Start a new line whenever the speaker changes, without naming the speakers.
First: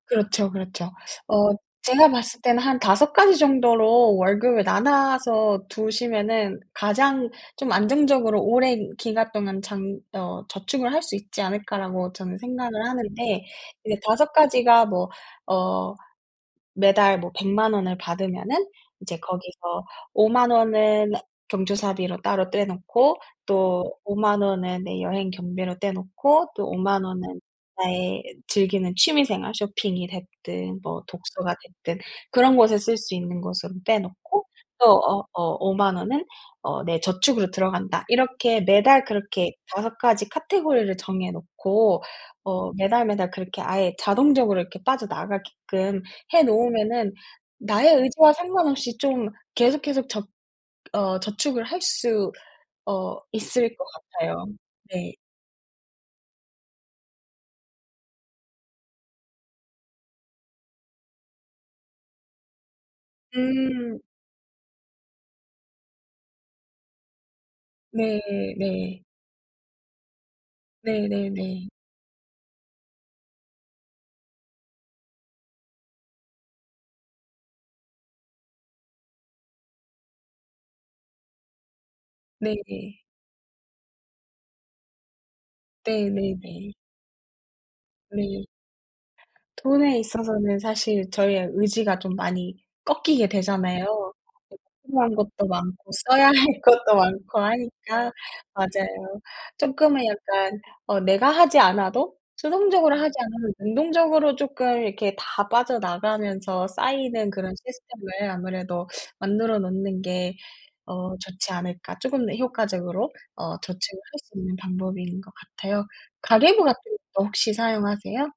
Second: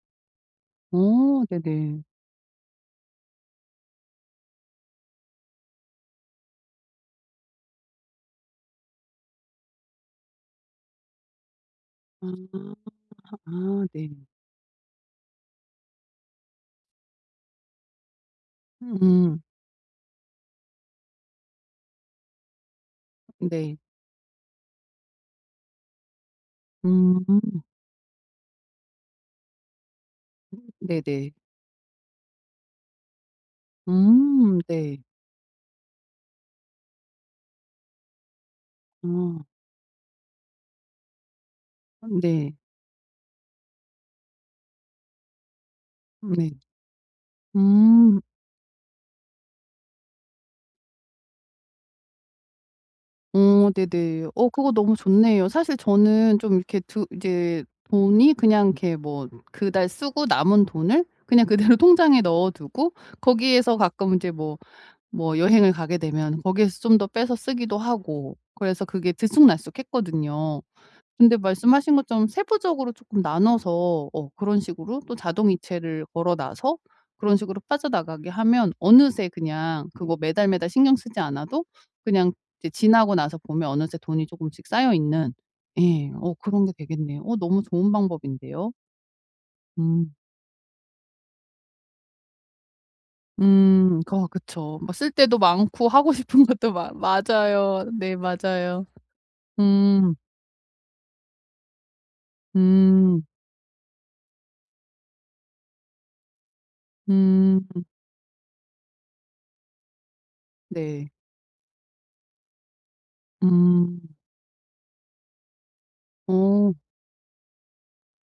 그렇죠, 그렇죠.
어
어
네네.
제가 봤을 때는 '한 5 가지 정도로 월급을 나눠서 두시면은 가장 좀 안정적으로 오랜 기간 동안 장 어 저축을 할 수 있지 않을까?'라고
아.
저는 생각을 하는데
아
이제
네.
5 가지가 뭐 어 매달 뭐 1,000,000 원을 받으면은 이제
음.
거기서 '50,000 원은 경조사비로 따로 떼 놓고
네.
또 50,000 원은 내 여행 경비로 떼 놓고 또 50,000 원은
음.
나의 즐기는 취미 생활 쇼핑이 됐든 뭐
네네.
독서가 됐든 그런 곳에 쓸 수 있는 것으로 떼 놓고
음.
또
네.
어 어 50,000 원은 어 내 저축으로 들어간다.' 이렇게 매달
어.
그렇게 5 가지 카테고리를 정해 놓고
어 네.
어 매달 매달 그렇게 아예 자동적으로 이렇게 빠져나가게끔
음
해
네.
놓으면은 나의
음.
의지와 상관없이 좀 계속, 계속 적 어 저축을 할 수 어 있을
어
거
네네.
같아요.
어 그거 너무
네.
좋네요. 사실 저는 좀 이렇게 드 이제 돈이 그냥 이렇게 뭐 그달 쓰고 남은 돈을 그냥 그대로 통장에 넣어두고 거기에서
음.
가끔 이제 뭐, 뭐 여행을 가게 되면 거기에서 좀 더 빼서 쓰기도
네.
하고 그래서
네.
그게 들쑥날쑥했거든요. 근데
네네네.
말씀하신 것처럼 세부적으로 쪼끔 나눠서 어 그런 식으로 또 자동이체를 걸어놔서 그런 식으로 빠져나가게 하면 어느새 그냥 그거 매달 매달 신경 쓰지 않아도 그냥 이제
네네.
지나고 나서 보면 어느새 돈이 조금씩 쌓여있는 예. 어 그런 게
네네네.
되겠네요. 어 너무 좋은
네.
방법인데요?
돈에
음.
있어서는 사실 저희의 의지가 좀 많이 꺾이게
음.
되잖아요.
거 그쵸. 막 쓸
대출한
데도
것도
많고
많고
하고
써야 할
싶은 것도 많
것도 많고
맞아요.
하니까
네. 맞아요.
맞아요. 쪼끔은
음.
약간 어 '내가 하지 않아도 수동적으로 하지
음.
않으면 능동적으로 쪼끔 이렇게 다 빠져나가면서 쌓이는 그런
음.
시스템을 아무래도 만들어 놓는 게
네.
어 좋지 않을까?' 쪼끔 더 효과적으로 어
음.
저축을 할 수 있는 방법인 거 같아요. 가계부 같은
어.
것도 혹시 사용하세요?